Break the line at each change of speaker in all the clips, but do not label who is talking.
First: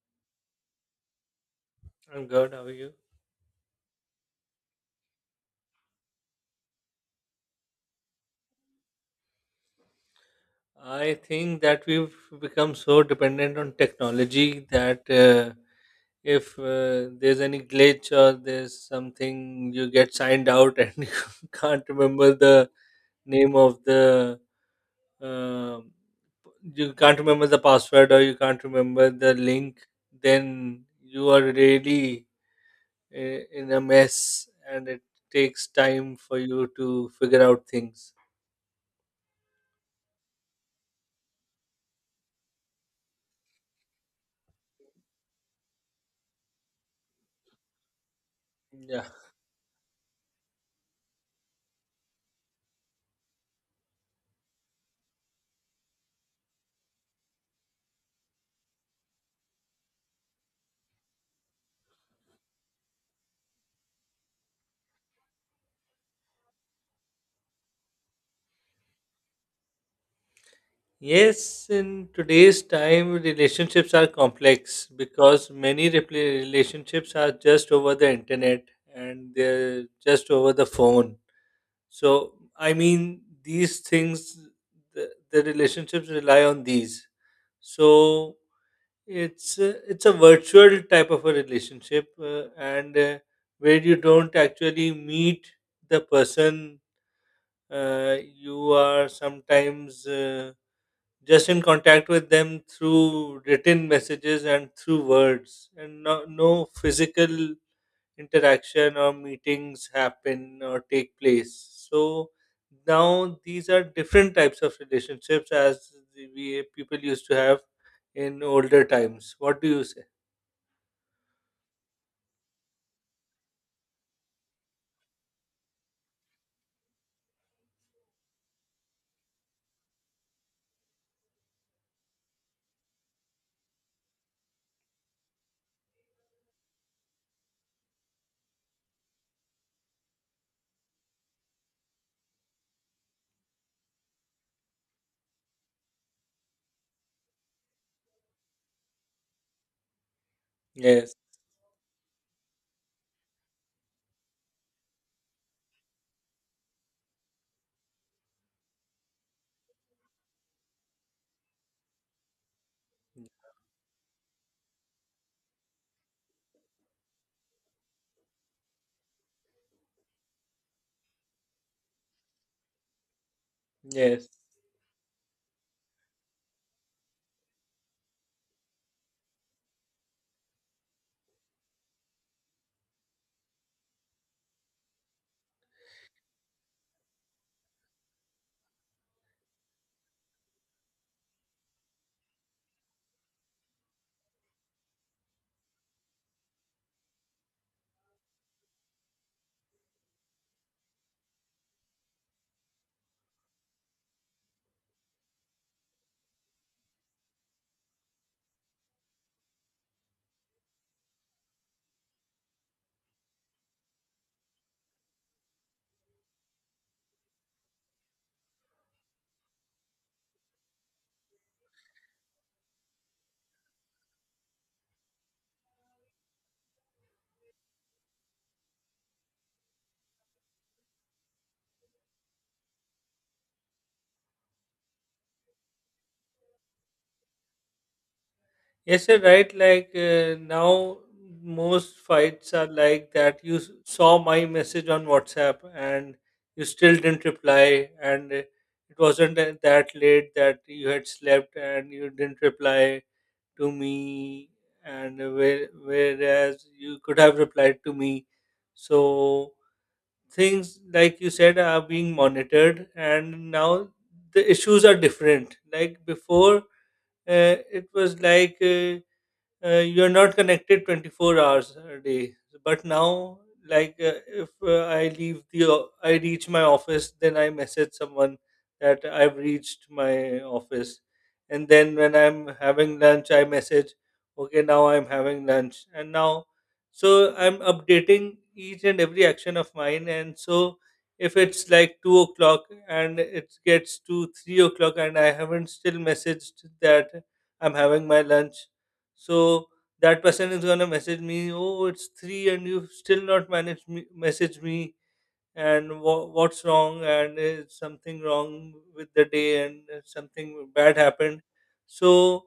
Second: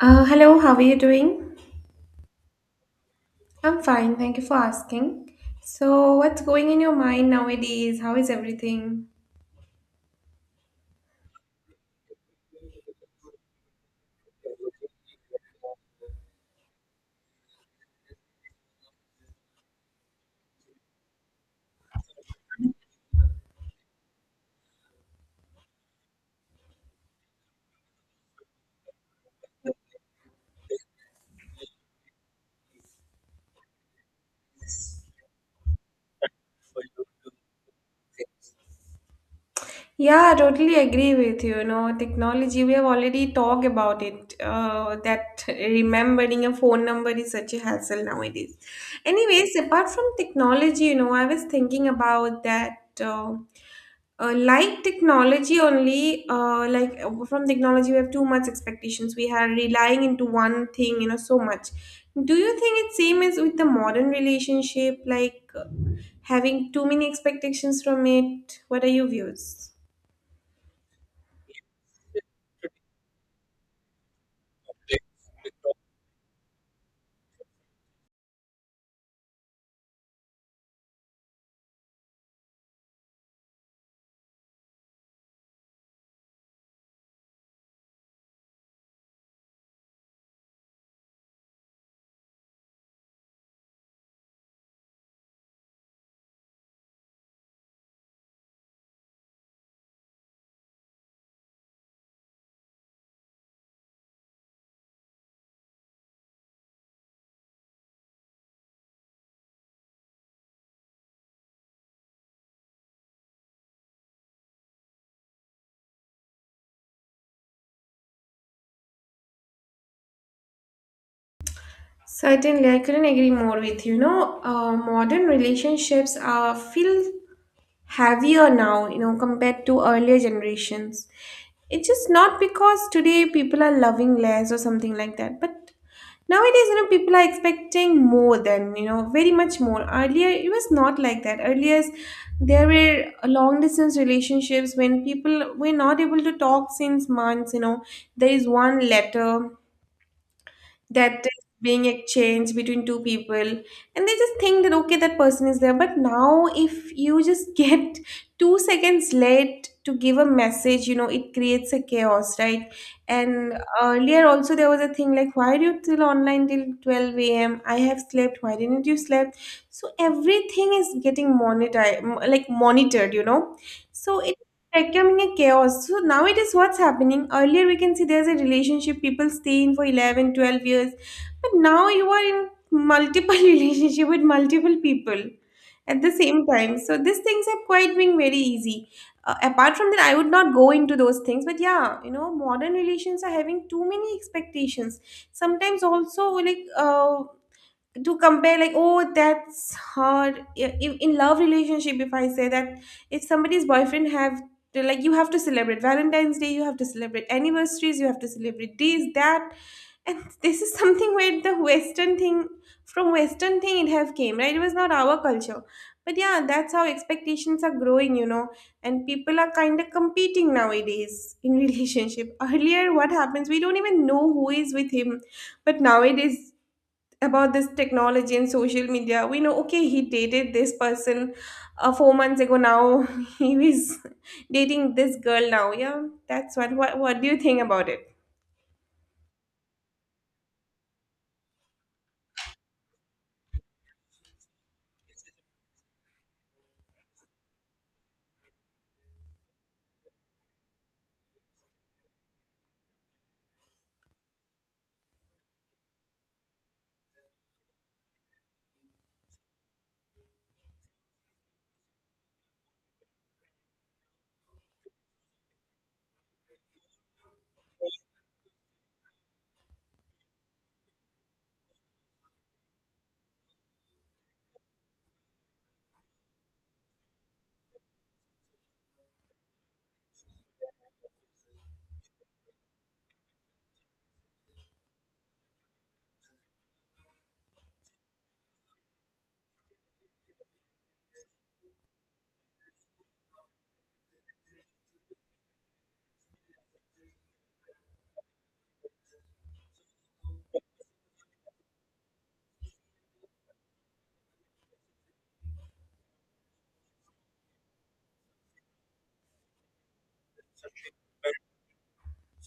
Hello, how are you doing?
I'm good. How are you?
I'm fine, thank you for asking. So, what's going in your mind nowadays? How is everything?
I think that we've become so dependent on technology that if there's any glitch or there's something, you get signed out and you can't remember the name of the. um you can't remember the password or you can't remember the link, then you are really in a mess, and it takes time for you to figure out things.
Yeah, I totally agree with you. You know, technology, we have already talked about it, that remembering a phone number is such a hassle nowadays.
Yeah.
Anyways, apart from technology, you know, I was thinking about that. Like technology only, like, from technology we have too much expectations. We are relying into one thing, you know, so much. Do you think it's same as with the modern relationship, like, having too many expectations from it? What are your views?
Yes, in today's time, relationships are complex because many relationships are just over the internet and they're just over the phone. So, I mean, these things, the relationships rely on these. So, it's a virtual type of a relationship, and where you don't actually meet the person, you are sometimes, just in contact with them through written messages and through words, and no physical interaction or meetings happen or take place. So now these are different types of relationships as we people used to have in older times. What do you say?
Certainly, I couldn't agree more with you. You know, modern relationships feel heavier now, you know, compared to earlier generations. It's just not because today people are loving less or something like that, but nowadays, you know, people are expecting more than, you know, very much more. Earlier, it was not like that. Earlier, there were long distance relationships when people were not able to talk since months, you know. There is one letter
Yes.
that is being exchanged between two people, and they just think that okay, that person is there. But now, if you just get 2 seconds late to give a message, you know, it creates a chaos, right? And earlier also there was a thing like, why are you still online till 12 a.m.? I have slept, why didn't you sleep? So everything is getting monetized, like monitored, you know. So
Yes.
becoming a chaos. So now it is what's happening. Earlier we can see there's a relationship people stay in for 11, 12 years. But now you are in multiple relationship with multiple people at the same time. So these things are quite being very easy. Apart from that, I would not go into those things. But yeah, you know, modern relations are having too many expectations. Sometimes also, like, to compare, like, oh that's her. Yeah, in love relationship, if I say that, if somebody's boyfriend have to, like, you have to celebrate Valentine's Day, you have to celebrate anniversaries, you have to celebrate this that. And this is something where the western thing, from western thing it have came, right? It was not our culture, but yeah, that's how expectations are growing, you know. And people are kind of competing nowadays in relationship. Earlier what happens, we don't even know who is with him. But nowadays, about this technology and social media, we know okay, he dated this person 4 months ago. Now he is dating this girl now. Yeah, that's what do you think about it?
Yes, you're right. Like, now, most fights are like that. You saw my message on WhatsApp, and you still didn't reply, and it wasn't that late that you had slept and you didn't reply to me, and whereas you could have replied to me. So things, like you said, are being monitored, and now the issues are different. Like before, it was like. You're not connected 24 hours a day, but now, like, if I reach my office, then I message someone that I've reached my office, and then when I'm having lunch, I message, okay, now I'm having lunch, and now, so I'm updating each and every action of mine. And so if it's like 2 o'clock and it gets to 3 o'clock and I haven't still messaged that I'm having my lunch, so that person is gonna message me, oh, it's three, and you still not message me, and what's wrong, and is something wrong with the day, and something bad happened. So,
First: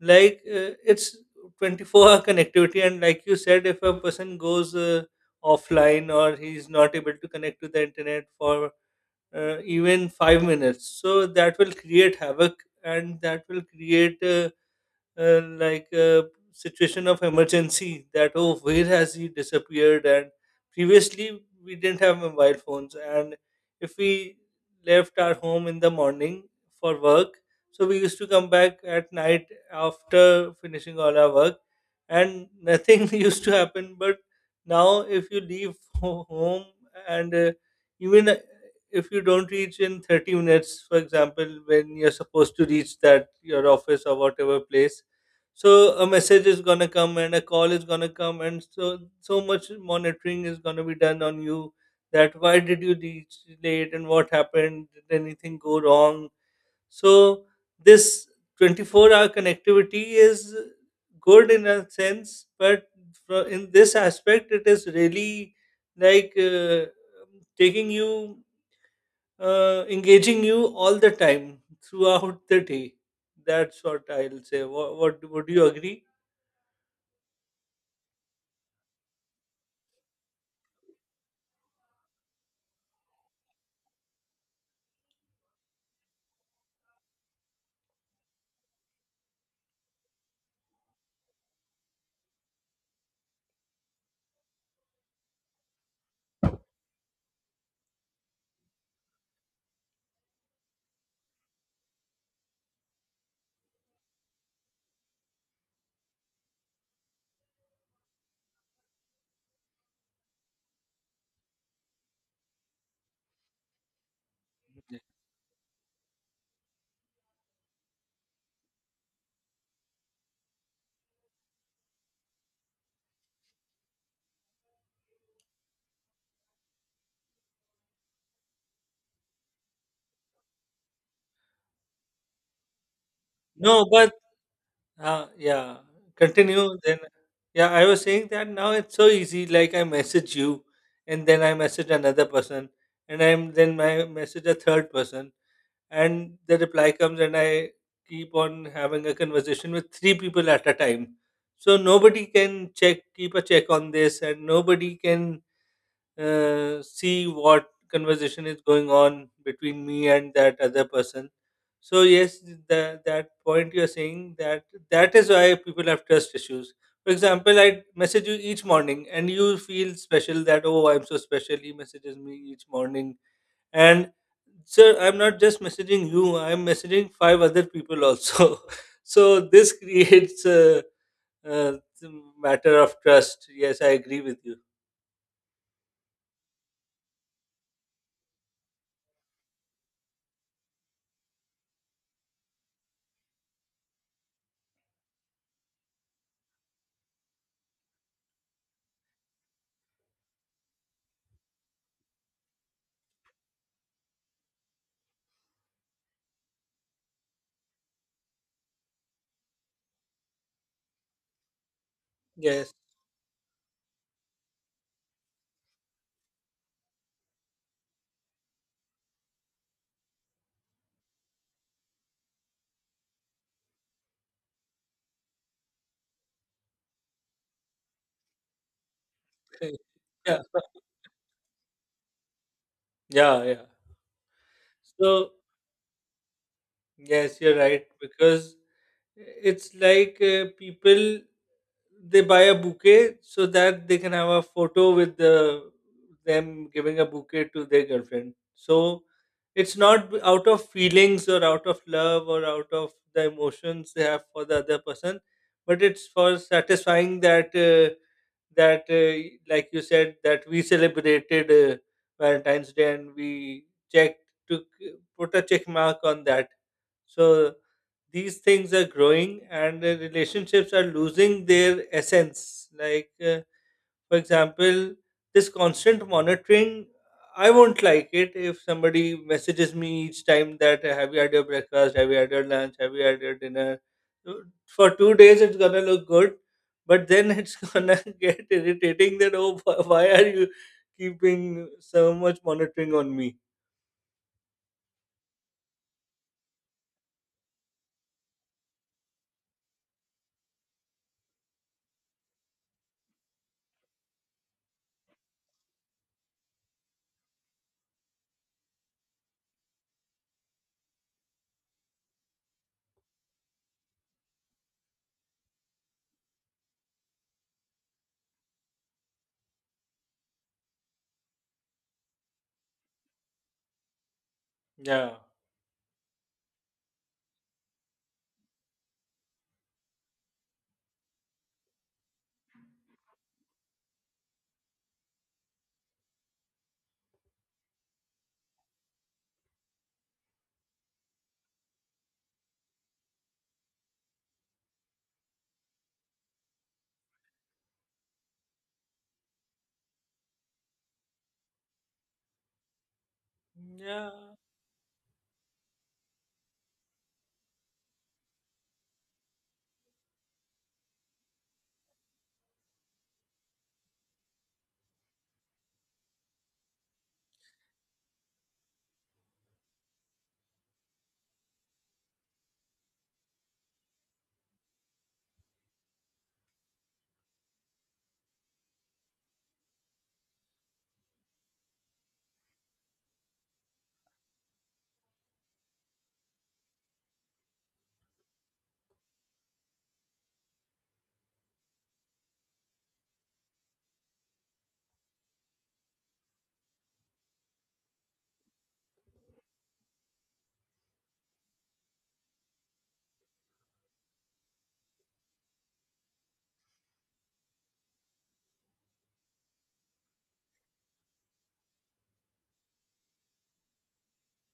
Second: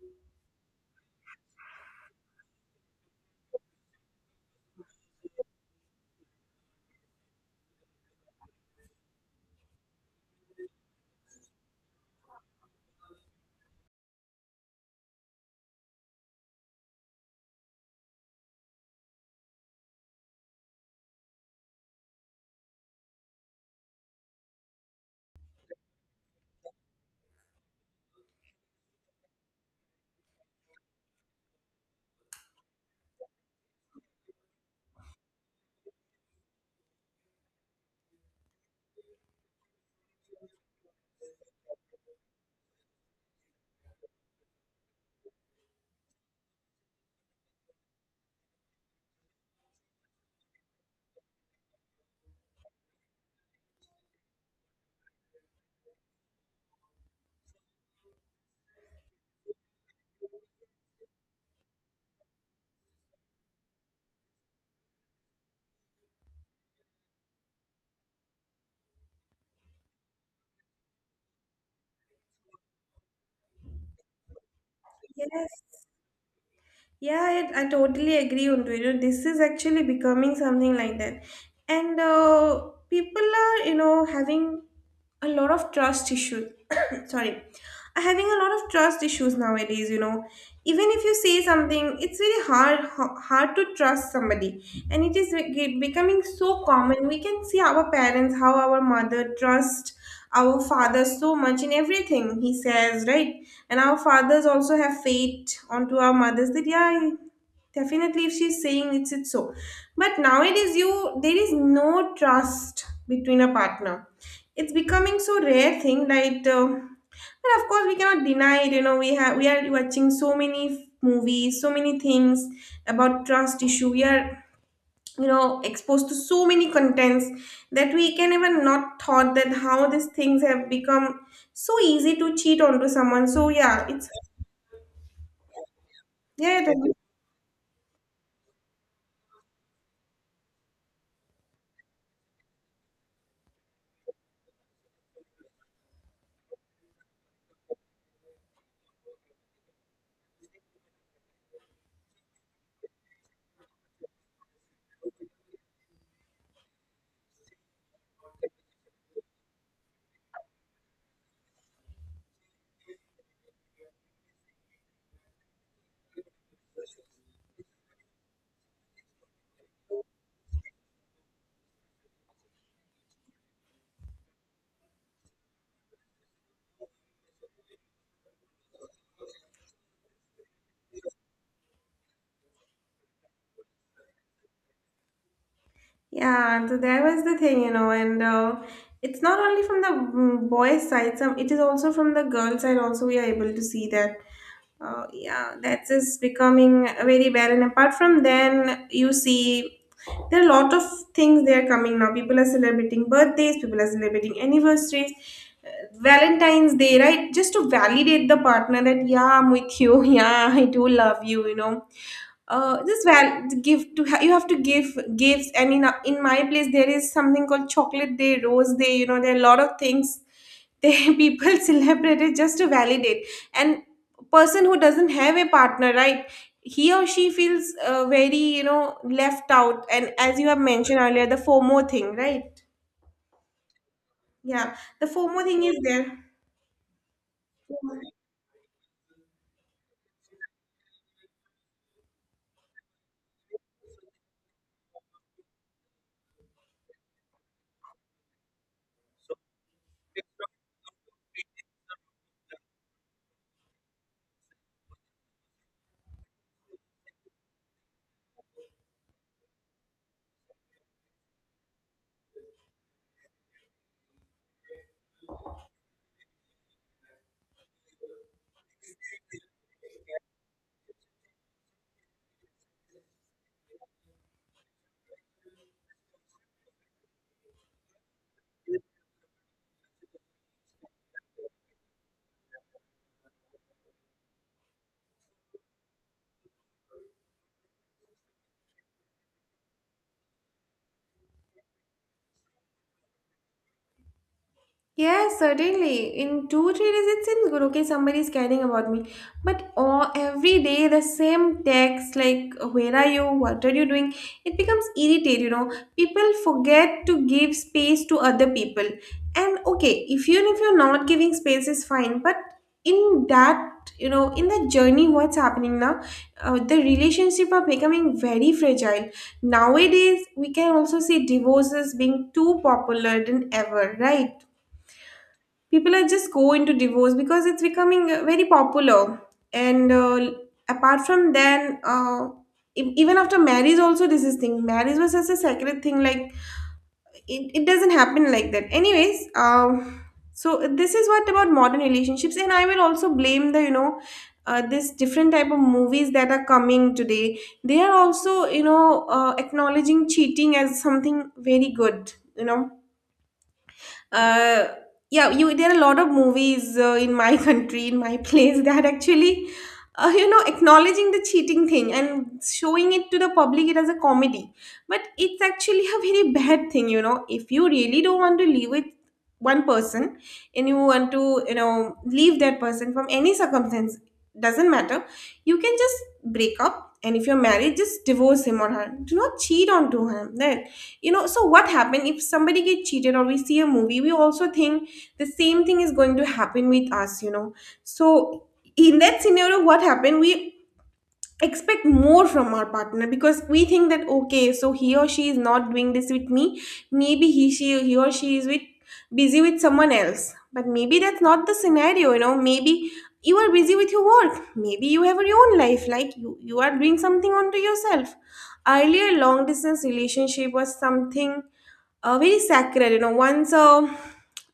like, it's 24-hour connectivity, and like you said, if a person goes offline or he's not able to connect to the internet for even 5 minutes, so that will create havoc, and that will create. Like a situation of emergency, that oh, where has he disappeared. And previously we didn't have mobile phones, and if we left our home in the morning for work, so we used to come back at night after finishing all our work, and nothing used to happen. But now if you leave home, and even if you don't reach in 30 minutes, for example, when you're supposed to reach that your office or whatever place, so a message is gonna come and a call is gonna come, and so so much monitoring is gonna be done on you, that why did you reach late and what happened, did anything go wrong. So this 24-hour connectivity is good in a sense, but in this aspect it is really, like, taking you, engaging you all the time throughout the day. That's what I'll say. What would
Yes.
you agree?
Yeah, I totally agree on to it. You know, this is actually becoming something like that. And people are, you know, having a lot of trust issues. Sorry. Are having a lot of trust issues nowadays, you know. Even if you say something, it's very hard hard to trust somebody. And it is becoming so common. We can see our parents, how our mother trust our father so much in everything he says, right? And our fathers also have faith onto our mothers that yeah, definitely, if she's saying, it's so. But nowadays, you there is no trust between a partner. It's becoming so rare thing. Like, but of course, we cannot deny it. You know, we are watching so many movies, so many things about trust issue. We are, you know, exposed to so many contents that we can even not thought that how these things have become so easy to cheat onto someone. So
No,
yeah, it's
but yeah,
yeah.
continue. Then, yeah, I was saying that now it's so easy. Like, I message you, and then I message another person, and I'm then I message a third person, and the reply comes, and I keep on having a conversation with three people at a time. So nobody can check, keep a check on this, and nobody can see what conversation is going on between me and that other person. So yes, that point you are saying, that that is why people have trust issues. For example, I message you each morning, and you feel special that oh, I'm so special, he messages me each morning, and sir, I'm not just messaging you. I'm messaging five other people also. So this creates a matter of trust. Yes, I agree with you.
Yeah, and so there was the thing, you know, and it's not only from the boys' side, some it is also from the girls' side. Also, we are able to see that, yeah, that is becoming very bad. And apart from then, you see there are a lot of things they are coming now. People are celebrating birthdays, people are celebrating anniversaries, uh, Valentine's Day, right? Just to validate the partner that yeah, I'm with you, yeah, I do love you, you know.
Yes.
This val give to ha- You have to give gifts, and in my place there is something called Chocolate Day, Rose Day. You know, there are a lot of things they people celebrate it just to validate. And person who doesn't have a partner, right, he or she feels very, you know, left out. And as
Yeah.
you have mentioned earlier, the FOMO thing, right?
Yeah, yeah.
Yeah, the
So,
FOMO thing is there.
yes, you're right, because it's like, people, they buy a bouquet so that they can have a photo with them giving a bouquet to their girlfriend. So, it's not out of feelings or out of love or out of the emotions they have for the other person, but it's for satisfying that. That like you said, that we celebrated Valentine's Day, and we checked put a check mark on that. So these things are growing, and the relationships are losing their essence, like, for example, this constant monitoring. I won't like it if somebody messages me each time that have you had your breakfast, have you had your lunch, have you had your dinner. So, for 2 days, it's gonna look good, but then it's gonna get irritating, that oh, why are you keeping so much monitoring on me?
Yes, certainly. In two, 3 days, it seems good. Okay, somebody is caring about me. But all, every day, the same text, like, where are you? What are you doing? It becomes irritating, you know. People forget to give space to other people. And okay, if you're not giving space is fine. But in that, you know, in the journey, what's happening now, the relationship are becoming very fragile. Nowadays, we can also see divorces being too popular than ever, right?
Yeah,
People are just go into divorce because it's becoming very popular. And apart from then, even after marriage also this is thing. Marriage was such a sacred thing, like, it doesn't happen like that anyways. So this is what about modern relationships, and I will also blame the, you know, this different type of movies that are coming today. They are also, you know, acknowledging cheating as something very good, you know.
yeah.
uh, yeah, you there are a lot of movies in my country, in my place that actually, you know, acknowledging the cheating thing and showing it to the public it as a comedy. But it's actually a very bad thing, you know. If you really don't want to live with one person, and you want to, you know, leave that person from any circumstance, doesn't matter, you can just break up. And if you're married, just divorce him or her. Do not cheat on to him, you know. So what happened, if somebody gets cheated, or we see a movie, we also think the same thing is going to happen with us, you know. So in that scenario, what happened, we expect more from our partner because we think that okay, so he or she is not doing this with me. Maybe he or she is with busy with someone else. But maybe that's not the scenario, you know. Maybe you are busy with your work, maybe you have your own life, like you are doing something onto yourself. Earlier long distance relationship was something very sacred, you know. Once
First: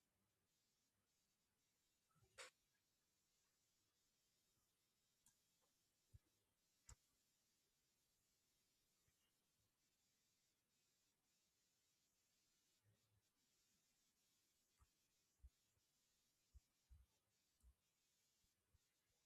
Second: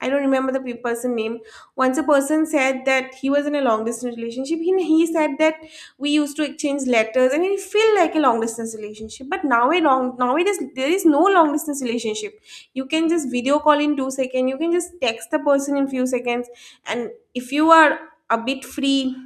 I don't remember the person name. Once a person said that he was in a long distance relationship, he said that we used to exchange letters and it feel like a long distance relationship. But now a long nowadays there is no long distance relationship. You can just video call in 2 seconds, you can just text the person in few seconds. And if you are a bit free,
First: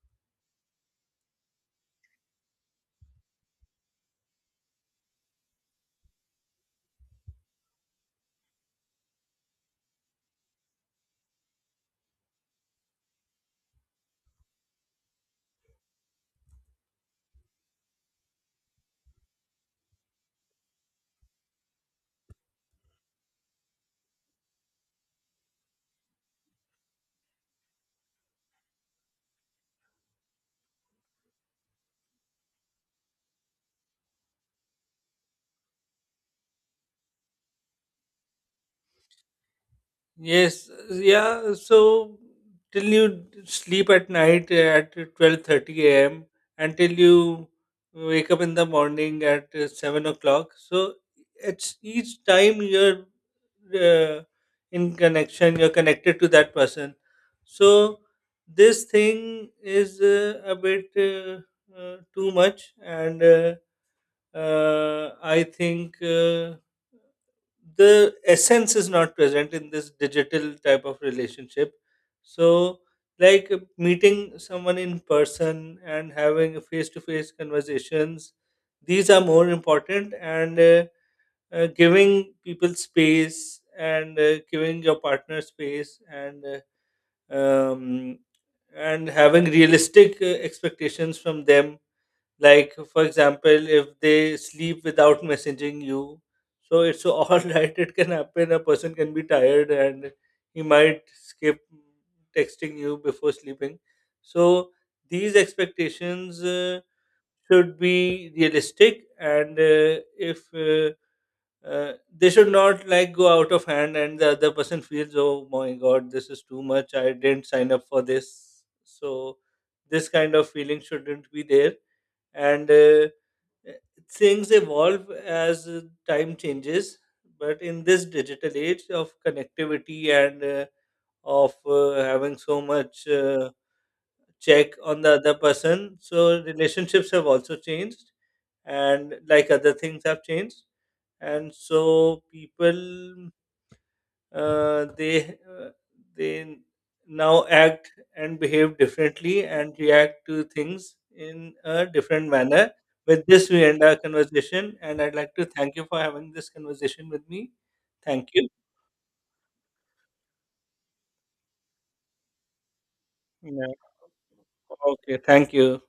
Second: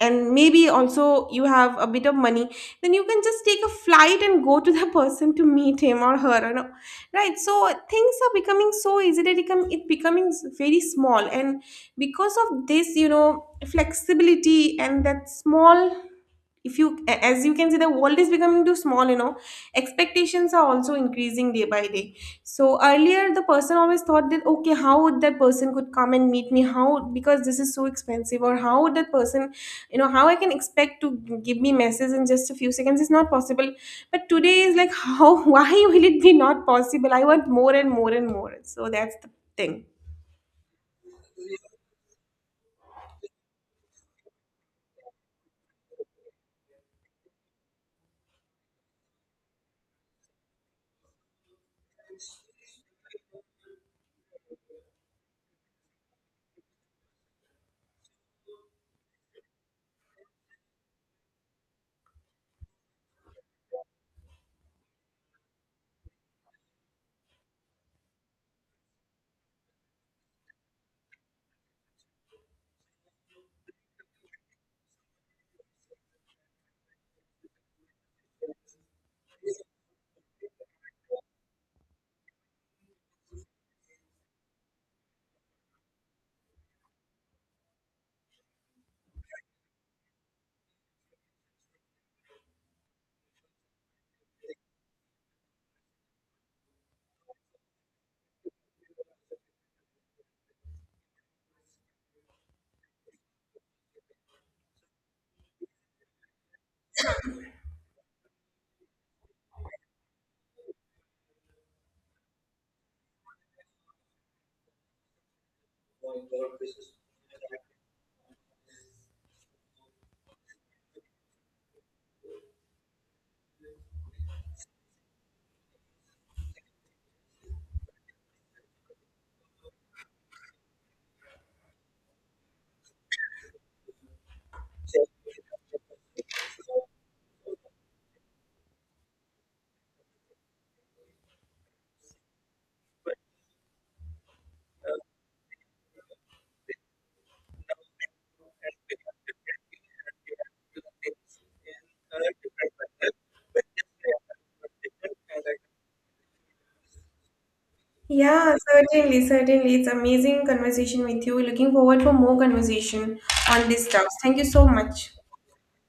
and maybe also you have a bit of money, then you can just take a flight and go to the person to meet him or her, you know, right? So things are becoming so easy that it becoming very small. And because of this, you know, flexibility and that small, if you as you can see, the world is becoming too small, you know. Expectations are also increasing day by day. So earlier the person always thought that okay, how would that person could come and meet me, how, because this is so expensive. Or how would that person, you know, how I can expect to give me message in just a few seconds. It's not possible. But today is like, how, why will it be not possible? I want more and more and more. So that's the thing.
Yes, yeah. So till you sleep at night at 12:30 a.m. until you wake up in the morning at 7 o'clock. So it's each time you're, uh, in connection, you're connected to that person. So this thing is a bit too much, and I think. The essence is not present in this digital type of relationship. So, like, meeting someone in person and having face to face conversations, these are more important. And giving people space, and giving your partner space, um, and having realistic expectations from them. Like, for example, if they sleep without messaging you, so it's so all right, it can happen, a person can be tired and he might skip texting you before sleeping. So these expectations should be realistic, and if they should not, like, go out of hand, and the other person feels, oh my god, this is too much, I didn't sign up for this. So this kind of feeling shouldn't be there. And things evolve as time changes. But in this digital age of connectivity, and of having so much check on the other person, so relationships have also changed. And like other things have changed, and so people, uh, they uh, they now act and behave differently and react to things in a different manner. With this, we end our conversation, and I'd like to thank you for having this conversation with me. Thank you.
Yeah, certainly, certainly. It's amazing conversation with you. Looking forward for more conversation on
Yeah.
this stuff. Thank you so much.
Okay. Thank you.